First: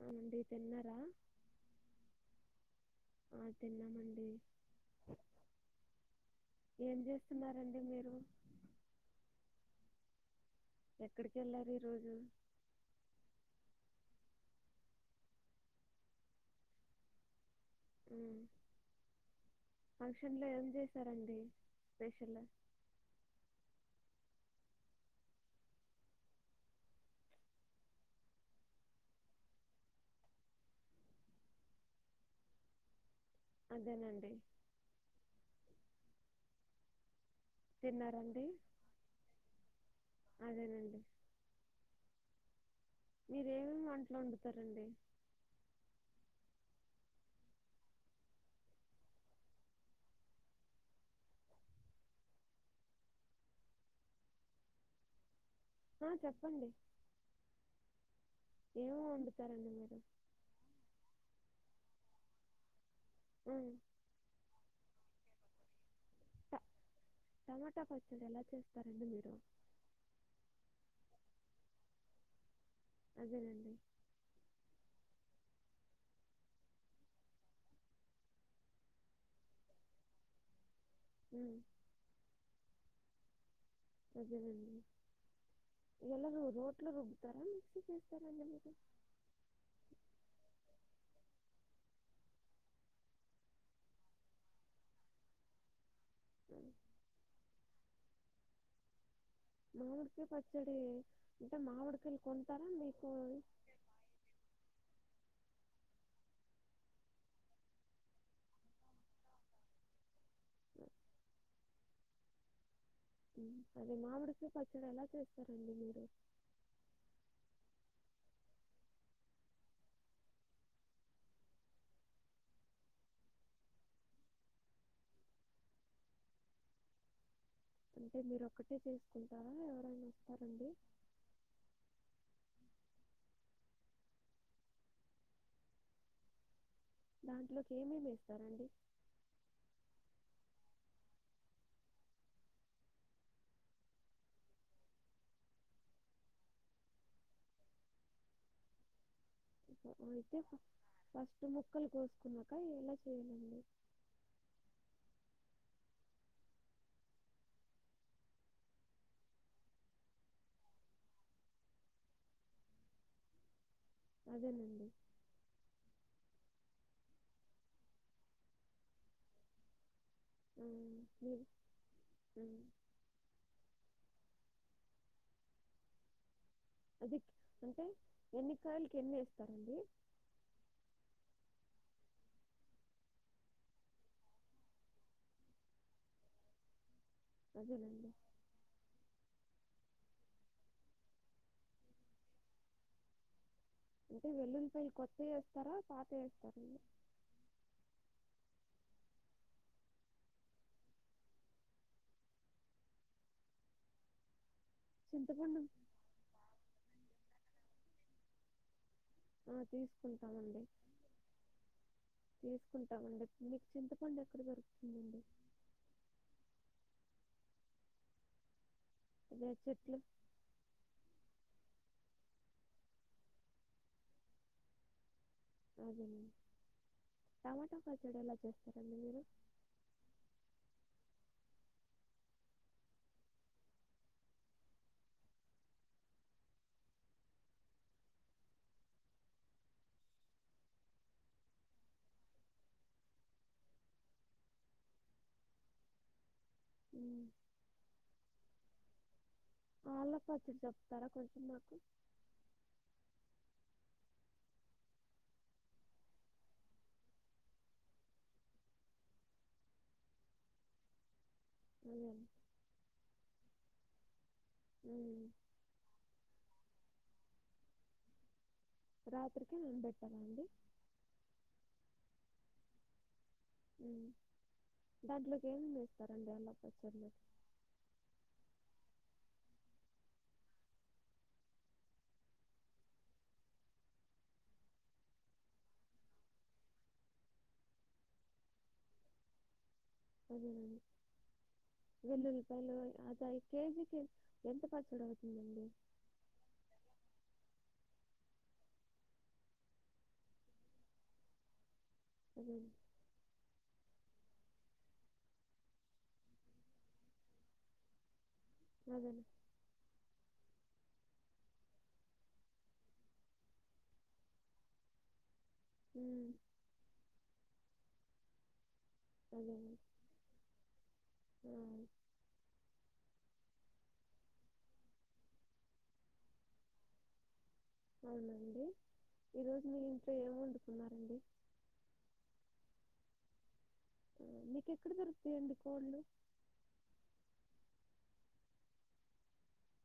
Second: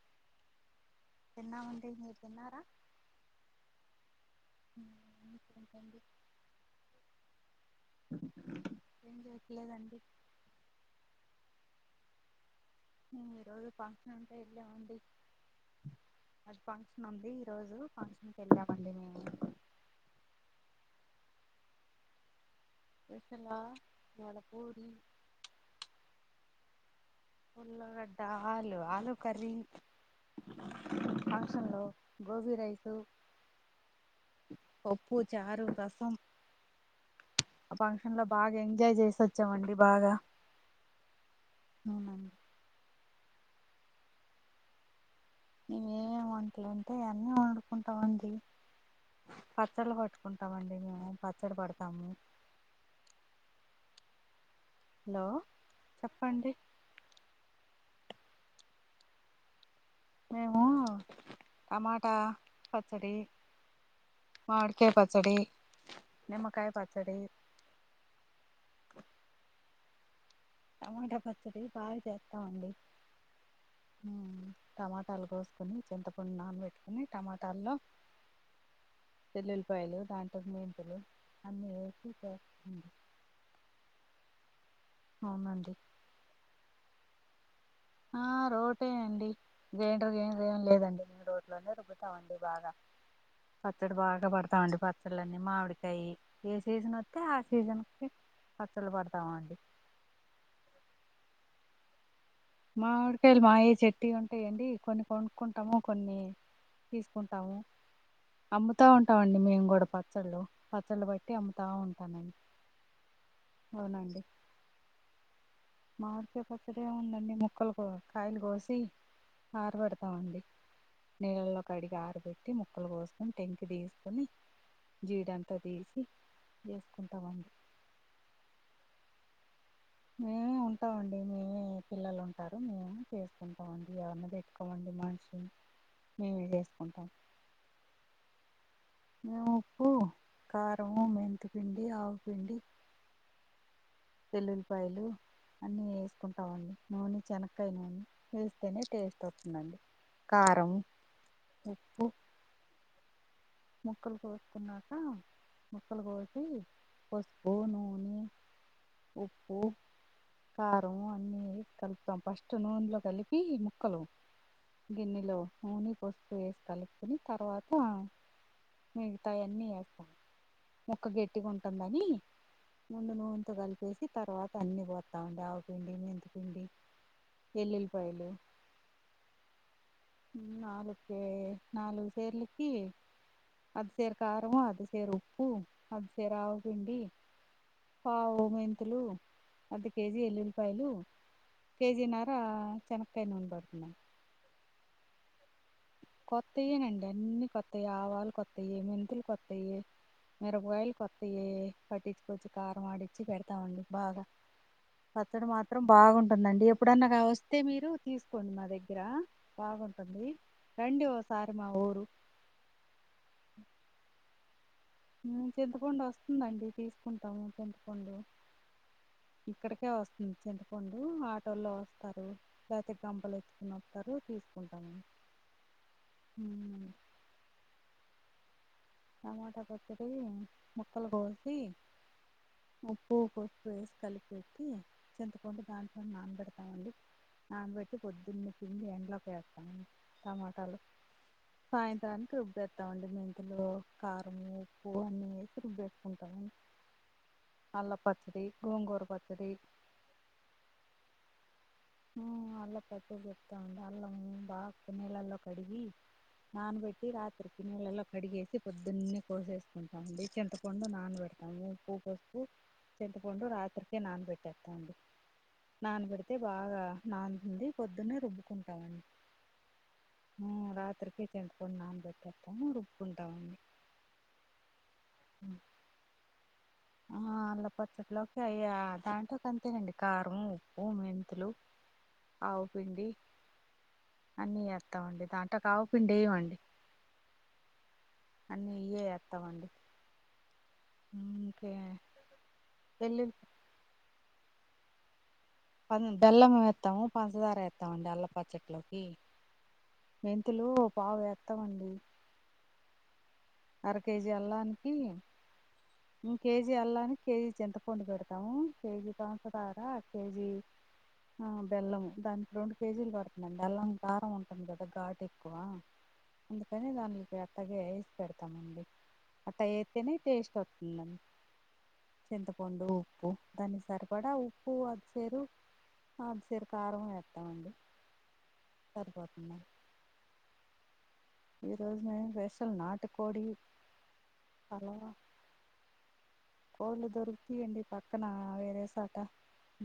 అవునండి తిన్నారా తిన్నం ఆండీ మీరూ తిన్నారా ఆ తిన్నామండి ఇంకేంటండి ఏం చేస్తున్నండి మీరు ఏం చేయట్లేదండి ఎక్కడికి వెళ్ళారు ఈ రోజు ఈ రోజు ఫంక్షన్ అంటే ఇళ ఉండి అది ఫంక్షన్ ఉంది ఈరోజు ఫంక్షన్కి వెళ్ళామండి మేము ఫంక్షన్ లో ఏం చేసారండి స్పెషల్ [unintelligible] మడ పూరి ఉల్గడ్డ ఆలు ఆలుూ కరీ ఫంక్షన్ లో గోబీ రైసు అదేనండి పప్పు చారు రసం ఆ ఫంక్షన్ లో తిన్నారండి బాగా ఎంజాయ్ చేసచ్చామండి బాగా అదేనండి అవు మీరేమేమి వంటలో వండుతారండి నువవేమ వంటలు అంటే అవన్నీ వండుకుంటాం ఆండీ పచ్చళ్ళ పట్టుకుంటామండి మేము పచ్చడి పడతాము హలో ఆ చెప్పండి ఏమో వండుతారండి మీరు మేము టమాటా పచ్చడి ఉమ్, మడకే పచ్చడి నిమ్మకాయ పచ్చడి టమాటా పచ్చడి ఎలా చేస్తారండి మీరు తమాట పచ్చడి అదేనండి [unintelligible] టమాటలగుోస్ కని చింతపండు నాన పెెట్టుకుొని టమాటాల్లో చెల్లుల్లిపాయలు దాంట్లో మేంపులు ఉమ్, అన్నీ వేసి చేస్తుంది అగేనండి అవునండి ఎట్లా రొ్తారా ఆ రోటేండి గ్రైండర్ గ్రైండర్ ఏమి లేదండి నను రోడ్లోనే పతామండి బాగా పచ్చడి బాగా పడతామండి పచ్చడులన్నీ మామిడి ఏ ఆ, సీజన్ వతే ఆ సీజన్ ఫసలు పడ మామిడుకయ పచ్చడి ఉంట మామిడుకలు మామిడికాయలు మాయే చెట్టి ఉంటాయండి కొన్ని కొనుక్ంట ట్టము కొన్ని తీసుకుంటాము అమ్ముతా ఉంటామండి మేము కూడా పచ్చళ్ళు పచ్చళ్ళు బట్టి అమ్ముతా ఉంటానండి అదే మామిడికి పచ్చడి ఎలా చేస్తారండి మీరు మార్చే పచ్చడి ఉందండి ముక్కలులకు కాయలు కోసి ఆరపడతామండి నీళ్ళలో కడిగి ఆరబెట్టి ముక్కలు పోసుకొని టెంకి తీసుకొని జీడంతా తీసి చేసుకుంటా ఉండి అంటే మీరు ఒక్కటే చేసుకుంటారా ఎవరైనా మేమే వస్తారండి ఉంటామండి మేమే పిల్లలు ఉంటారు మేము చేసుకుంటాంది అన్నది ఎట్టుకోవండి మనిషి మేస్త దాంట్లోకి ఏమేమిేస్తారండి మేము ఉప్పు కారంము మెంతపిిండి ఆవుపిిండి పెల్లుల్లిపాయలు అన్ని వేసుకుంటాంండి నూనె శనకాయయి నూనె వేస్తేనే టేస్ట్ అవుతుంది అయితే ఫస్ట్ ముక్కలు కోసుకున్నాక ఎలా చేయాలండి ముొక్కలులకు వస్తున్నాక ముక్కలు కోోసి పష్పుూ నూన ఉప్పు కారం అన్నిీ కలుపుతాం ఫస్ట్ నూనెలో కలిపి ము ముక్కలు అదేనండి గిన్నెలో నూనె పసుపు వేసి కలుపుకుొని తర్వాత నతాయన్ని అ ఉమ్, మొక్క మీ- గట్టిగా ఉంటుందని ఉమ్, ముందు నూనెతో కలిపేసి తర్వాత అన్ని పోతాండి ఆవికుండి అది అంటే ఎన్ని కాయలకి ఎన్ని ఇస్తారండి నాలుక నాలుగు సేర్లికి అది సేరు కారంవం అది సేరు ఉప్పు అది సేరు ఆవుపిిండి అదేనండి పా ఓ మెంతులు అర్ధ కేజీ ఎల్లుల్లిపాయలు కేజీ నర చెనకాయ నూనబడుతుంది అంటే వెల్లుల్ ప కొత్తవిస్త కొత్తయేనండి అన్నిీ కొత్తయి ఆవాలు కొత్తయ మెంతులు కొత్తవి మిరపయలు కొత్తవి పట్టించుకొచ్చి కారం వాడించిి పెడతామండి బాగా పచ్చడి చింతపండు మాత్రం బాగుంటుందండి ఎప్పుడన్నా వస్తే మీరు తీసుకోండి మా దగ్గర రా ఆ, బాగుంటుంది తీసుకుంటామండి రండి ఓసారి మా ఊరు తీసుకుంటామండి మీకు చింతపండి ఎక్కడి వరకు చింతపండు వస్తుందండి తీసుకుంటాము చింతపండు అదే ఇక్కడికే చెట్లు వస్తుంది చింతపండు ఆటోల్లో వస్తు ారు లేకతే గపలు ఎత్తుకుని వతారు తీసుకుంటాము అే ఉమ్, టమాటా కచడులా టమాటా పచ్చడి ముక్కలు కోసి ఆ పు పసు వేసి కలిపి పెట్టి చింతకుంటడా దాంట్లో నానబెడతామండి నానబట్టి పొద్దున్న పిండి ఎండ్లోకి వేస్తాం టమాటాలు సాయంత్రానికి రుబ్బితామండి మీ ఇంట్లో కారం ఉప్పు అన్నీ తుబేట్టుకుంటాము మ్మ్. అల్ల పచ్చడి గోంగూర పచ్చడి ఆళ్ళ పచ్చడ చెప్తారా కొంచెం నాకు అల్ల పచ్చడ చెప్తా అండి అల్లం బాగా కొనేలల్లో కడిగి నానబెట్టి రాత్రి పినీలెలో కడిగేసి పొద్దున్నే కోసేసుకుంటాం డి చెంతపండు నాన పెడతా అ ఉప్పు అదే వసుకు చెంతపండు రాత్రికి నాన్ పెట్ పెతండి మ్మ్. నాన్నబడితే బాగా నాన్నంది పొద్దున్నే రుబ్బుకుం తం రాత్రికి నానబెట్టాలా అండి ఉమ్ రాత్రకి చింతపండ్ నాన్ పెట్టుకుంటాను రుబ్కుంట ఉమ్ దాంట్లోకి ఏంవేస్తారండి అళ్ళ ఆ అల్ల పచ్చట్లుకే అయ్యా దాంట్ అంతేనండి కారం ఉప్పు మెంతులు ఆవుపిండి అన్ని అతమడి తంట్లోకి అవ పిండి వేయండి అన్నీ ఇయ్యే ఏస్తామండి అదేనండి వెల్లుఉల్లిపాయలు అద వెల్లుల్లి కేజీకి ఎంత పచ్చడ ప బెల్లం ఏతము పంచదార ఏతమ అండి అల్ల పచ్చట్లోకి మెంతులు పావేత్తామండి ఉమ్ అర కేజీ అల్లానికి కేజీ అల్లానికి కేజీ చింతపండు పెడు తం అదే కేజి పంచదార కేజీ ఆ బెల్లం దానికి రెండు కేజీలు పడుతుందండి బెల్లం కారం ఉంటుంది కదా ఘాటె ఏకువా మ్మ్. అందుకని దాన్లకి అట్టగే పెడతామండి అట్ట అదేనండి చేతేనే టేస్ట్ వస్తుందండి ఆ, చింతపండు ఉప్పు దాన్ని సరిపడా ఉప్పు అద్దసేరు ఆ అద్దసేరు కారం ఏ అవునండి ఈరోజు మీ ఇంట్లో ఏం వండుకున్నారండి ఈ రోజు నేను వేసలు నాటు కోడి మీకెక్కడ దొరుకుతాయండి కోళ్ళు కోళ్ళ దొరుకుతాయండి పక్కన వేరేసాట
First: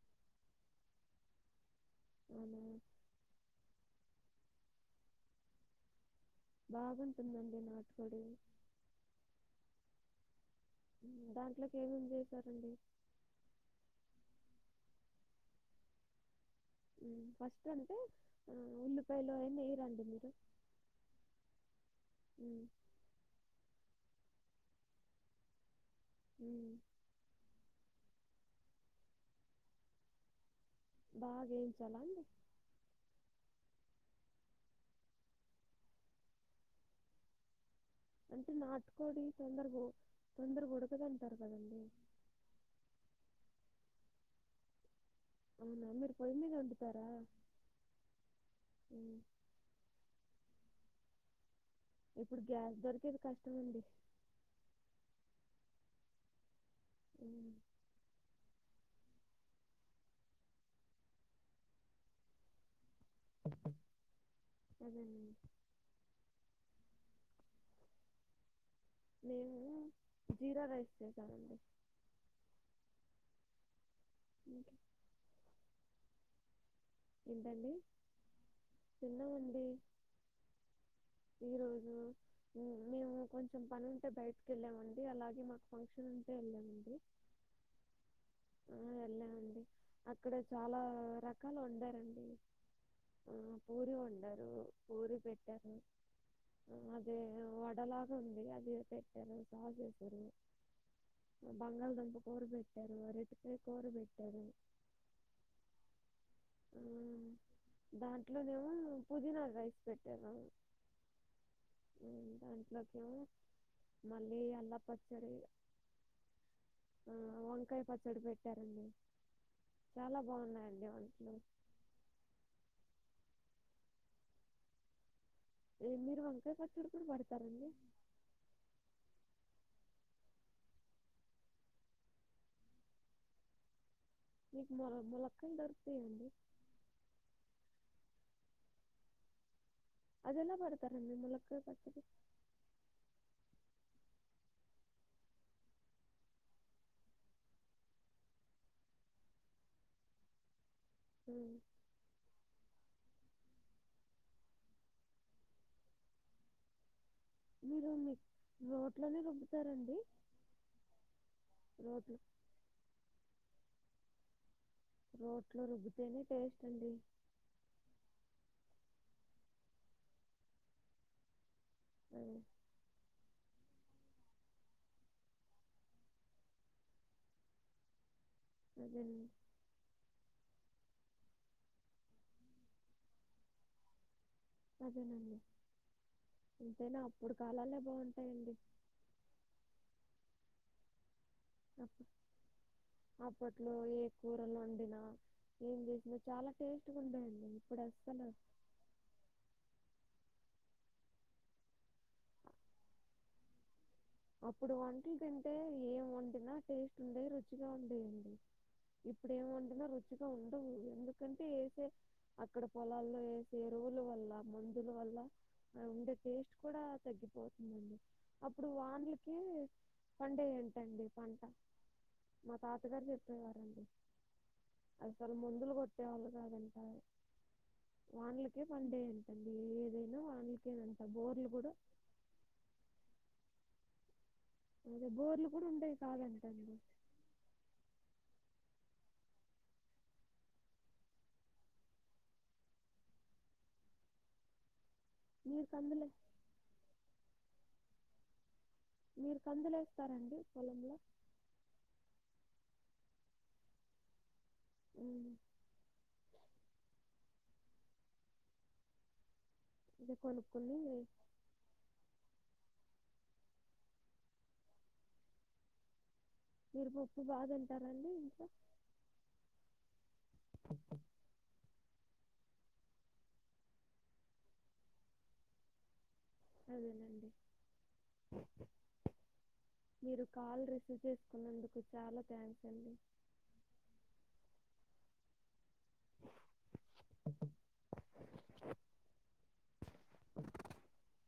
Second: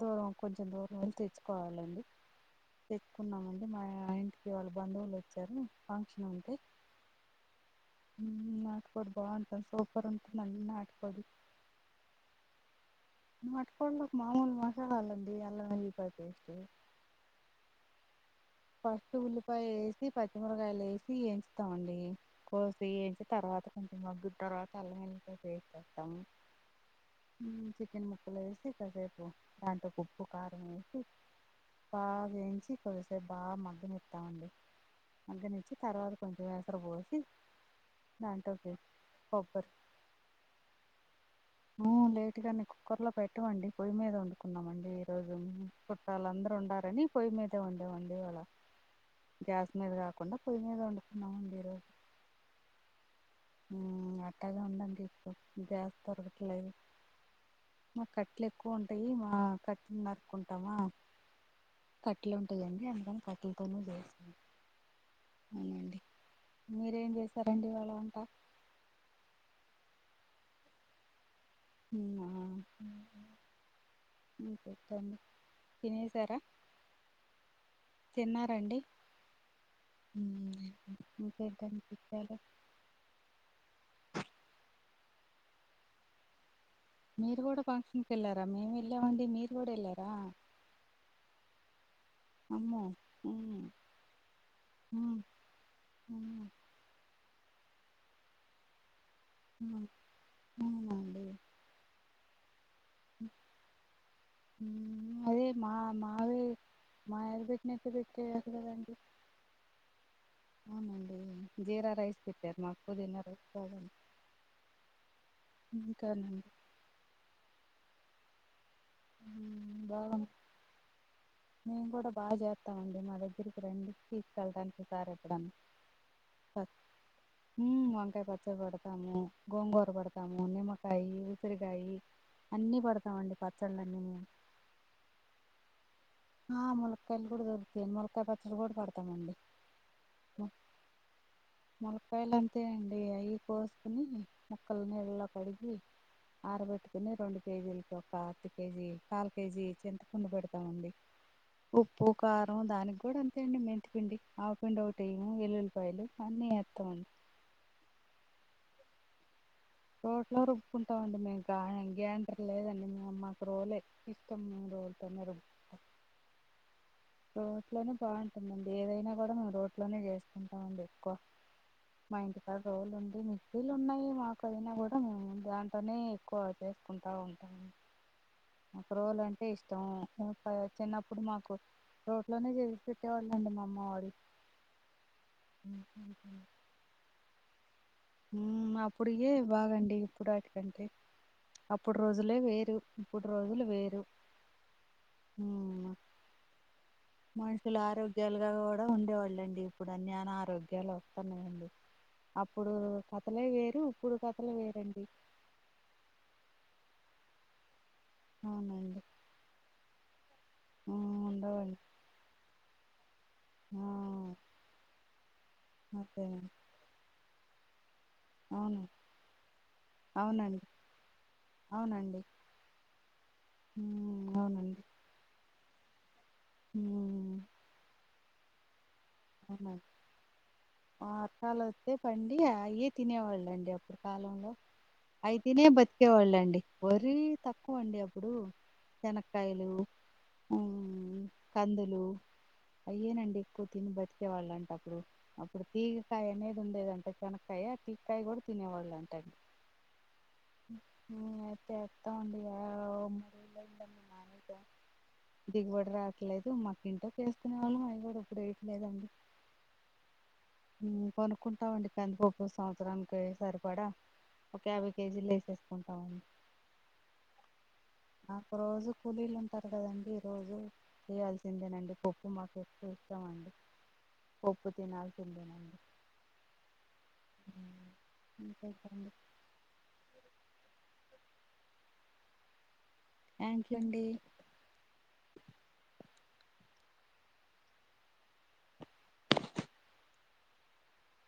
దూరం కొంచెం దూరం వెళ్ళి తెర్చ్చుకోవాలండి అవునా తేక్కున్నామండి మా ఇంటికి వాళ్ళు బంధువులు వచ్చారు బాగుంటుందా నాటుకోడు బాగుంటుంది సూపర్ ఉంటుంది అన్నీ నాటుకోడు ఏమం చేశారండి నాట్టుకోల్లోకి మామూలు మసాలా అలండి అల్ న పేస్ట్ ఉమ్ ఫస్ట్ అంటే ఆ, ఫస్ట్ ఉల్లిపాయలు అయినా ఉల్లిపాయ వేయరండి వేసి మీరు పచ్చిమిరకాయలు వేసి వయించుతాండి మ్మ్. కోసి వయించి తర్వాత తర్వాత కొంచెం మగ్గురు తర్వాత అల్ల వేసేస్తాము మ్మ్. చికెన్ ము క్కలేసి కాసేపు దాట్లో ఉప్పు కారం వేసి బాగా వేయించాలా బగా అండి వేంచి బాగా మగ్గని ఇస్తామండి మగ్గని ఇచ్చి తర్వాత కొంచెం ఎసరు పోసి అంటే దాంట్లోకి నాటుకోడి తొందరగో తొందరగుడుకదం ఆ లేటుగాని కుక్కర్ లో పెట్టవండి పొయ్యి మీద వండుకున్నాంమండి రోజు అవునా మీరు పొయ్యి మీద చుట్టాలందరు ఉండారని వండుతారా పొయి మీద ఉండవండి వాళ మ్మ్. గ్యాస్ మీద కాకుండా పొయి మీద వండుకున్నాండి ఈ రోజు ఇప్పుడు గ్యాస్ దొరికేది కష్ అట్టాగా ఉండండి తీసు జాస్ దొరగట్లేదు మ్మ్. మా కట్లే కోం టై ఆ కట్టెలు నరుకుంటాము కట్టెలు ఉంటాయి కటెల్తోనే చేసుకుంటాం అదేనండి అవునండి మీరేం చేసారంండి ఇవాళ వంట నేను జీరా రైస్ చేసానండి అవునా ఉమ్ ఇంక- పెట్టండి తినేసి సర ఏంటండి తిన్నాంమండి ఉమ్. ఈ ఇంకేంటండి రోజు విషయాలు మేము కొంచెం పని ఉంటే బయటకు వెళ్ళామం అలాగే మాకు ఫంక్షన్ ఉంటే వెళ్దామండి మీరు కూడా ఫంక్షన్కి వెళ్ళారా మేము వెళ్ళామండి మీరు కూడా వెళ్ళారా అక్కడ చాలా రకాలు వండారండి అమ్మో ఆ ఉమ్ పూరి వండారు పూరి ఉమ్ పెట్టారు ఉమ్ అదే వడలాగా ఉంద వెడి అది పెట్టారు బా ఉమ్ చేసారు అవునండి బంగాళ దంప అదే మా మావి ఆ, మాయర్ పెట్టిన నట్టు పెట్టరు దాంట్లోనేమో కదండి పుదీనా రైస్ పెట్టారు అవునండి జీరా రైస్ ఉమ్, పెట్టారు మాకు దాంట్లోకేమో పుదీనా రైస్ పోం మళ్ళీ అల్ల పచ్చడి ఇంకార్న్ ఆ వంకాయ పచ్చడి పెట్టారండి చాలా బాగుంది బాగున్నాయండి వంట్లు మేము కూడా బాగా చేస్తామ అండి మా దగ్గరికి రండి తీసుకెల్తా ఈసారి ఏ, మీరు వంకాయ పచ్చడి కూడా పెడతారండి హమ్ వంకాయ పచ్చడి పెడతాము గోంగోర పెడతాము నిమ్మకాయ ఉసిరికాయ అన్ని పెడతామండి పచ్చళ్ళ అన్ని మే నీక్ మొలక్ మొలక్కంటారు ఆ ములక్కాయలు కూడా దొరుకుతాయి ములక్కాయ పచ్చలు కూడా పెడతామండి అది ఎలా పెడతారండి ములక్కాయ పచ్చడి ములక్కాయలు అంతే అండి అవి కోసుకుని ముక్కల్ని నీళ్లలో కడిగి ఆరబెట్టుకుని రెండు కేజీలకి ఒక అతి కేజీ కాలు కేజీ చింత కుండ పెడతామండి ఉమ్, ఉప్పు కారం దానికి కూడా మెంతు పిండి ఆవపిండి ఒకటి వేయము ఎల్లులిపాయలు అన్నీ వస్తామండి మీరు మీ రోట్లనే రుబ్బ రోట్లో రుబ్బకుంటాం అండి మేము రోట్లు గైండర్ లేదండి మేము మాకు రోలు ఇష్టం రోలుతోనే రుబ్ రోట్లు రుబ్బుతేనే టేస్ట్ అండి రోట్లోనే బాగుంటుందండి ఏదైనా కూడా మేము రోట్లోనే చేసుకుంటామండి ఎక్కువ మా ఆ, ఇంటి కాడ రోలు ఉంది వీళ్లుు ఉన్నాయి మాకు అయినా కూడా మేము దాంట్నే ఎక్కువ చేసుకుంటా ఉంటాము రోల్ అదేనండి అంటే ఇష్టం ముప్పై చిన్నప్పుడు మాకు రోట్లోనే చేసి పెట్టేవాళ్ళ అండి మా అమ్మ వాళ్లు అదేనండి ఇంతేనా అప్పుడు కాలాలే బాగుంటాయండి హ్మ్ అప్పుడికే బాగండి ఇప్పుడు వాటిడంటే అప్పుడు అప్- రోజులే వేరు ఇప్పుడు రోజులు అప్పట్లో వేరు ఏ కూరలు వండినా ఏం చేసినా చాలా టేస్ట్గా ఉండేయండి మనుషులు ఇప్పుడు అస్సలు ఆరోగ్యాలుగా కూడా ఉండేవాళ్ళండి ఇప్పుడు అన్న ఆరోగ్యం లా వస్తున్నాయండి అప్పుడు కథలే వేరు ఇప్పుడు కథలు అప్పుడు వేరండి వంటలు తింటే ఏం వండినా టేస్ట్ ఉండ రుచిగా ఉ డి అవునండి ఇప్పుడు ఏం వండిన రుచిగా ఉండవు ఆ ఎందుకంటే ఏస ఉండవండి ఇక్కడ పొలాల్లో వేసె ఆ ఎరువుల వల్ల మందుల వల్ల ఉండే అదేనండి టేస్ట్ కూడా తగ్గి పోతుందండి అప్పుడు అవును వానలకి పండ అవునండి ఏంటండి పంట అవునండి మా తాతగారు చెప్పేవారండి ఉమ్ అవునండి అసలు ముందు మందులు కొట్టేవాళ్ళు కాదంట ఉమ్ వానలకే పండేయండి అవునా బోర్లు వతాల కూడా వస్తే పండి అయే తినేవాళ్ళండి అప్పు అదే అఐ బోర్లు తినే కూడా ఉండేవి బతికేవాళ్ళండి కాదంటండి వరి తక్కువ అండి అప్పుడు చెనకాయలు ఉమ్ కందులు అయ్యేనండి ఎక్కువ తిని బతు వచ్చేవాళ్ళంటే అప్పుడు మీరు అప్పుడికి కందులే తీగకాయ అనేది ఉండేదంటే చెనకాయ తీగకాయ కూడా తినేవాళ్ళు అంతె మీరు కందులేస్తారండి పొలంలో అయితే ఏత్త ఉండు ఏదొ ఉమ్, దిగుబడి రాట్లేదు మ ఇంటొచెస్కునే వాళ్ళం అయి గూడా ఇప్పుడు ఏయట్లేదండి ఇది కొనుక్కుని మ్ కొనుక్కుంటామండీ కందిపప్పు స సంవత్సరానికి సరిపడా ఒక యాభై కేజీలు వేసేసుకుంటామండి మీరు పప్పు బాగా తింటారండి ఇంకా అక్కొ రోజు కూలీలు ఉంటారు కదండి రోజు ఎయాల్సిందేనండి పప్పు మాకు ఎక్కువ ఇష్టమండి పప్పు తినాల్సిదేనండి అదేలేండి ఇంకేంటండి మీరు కాల్ రిసీవ్ చే కున్నందుకు చాలా థ్యాంక్స్ అండి థాంక్క్యూ అండి [inaudible] [inaudible]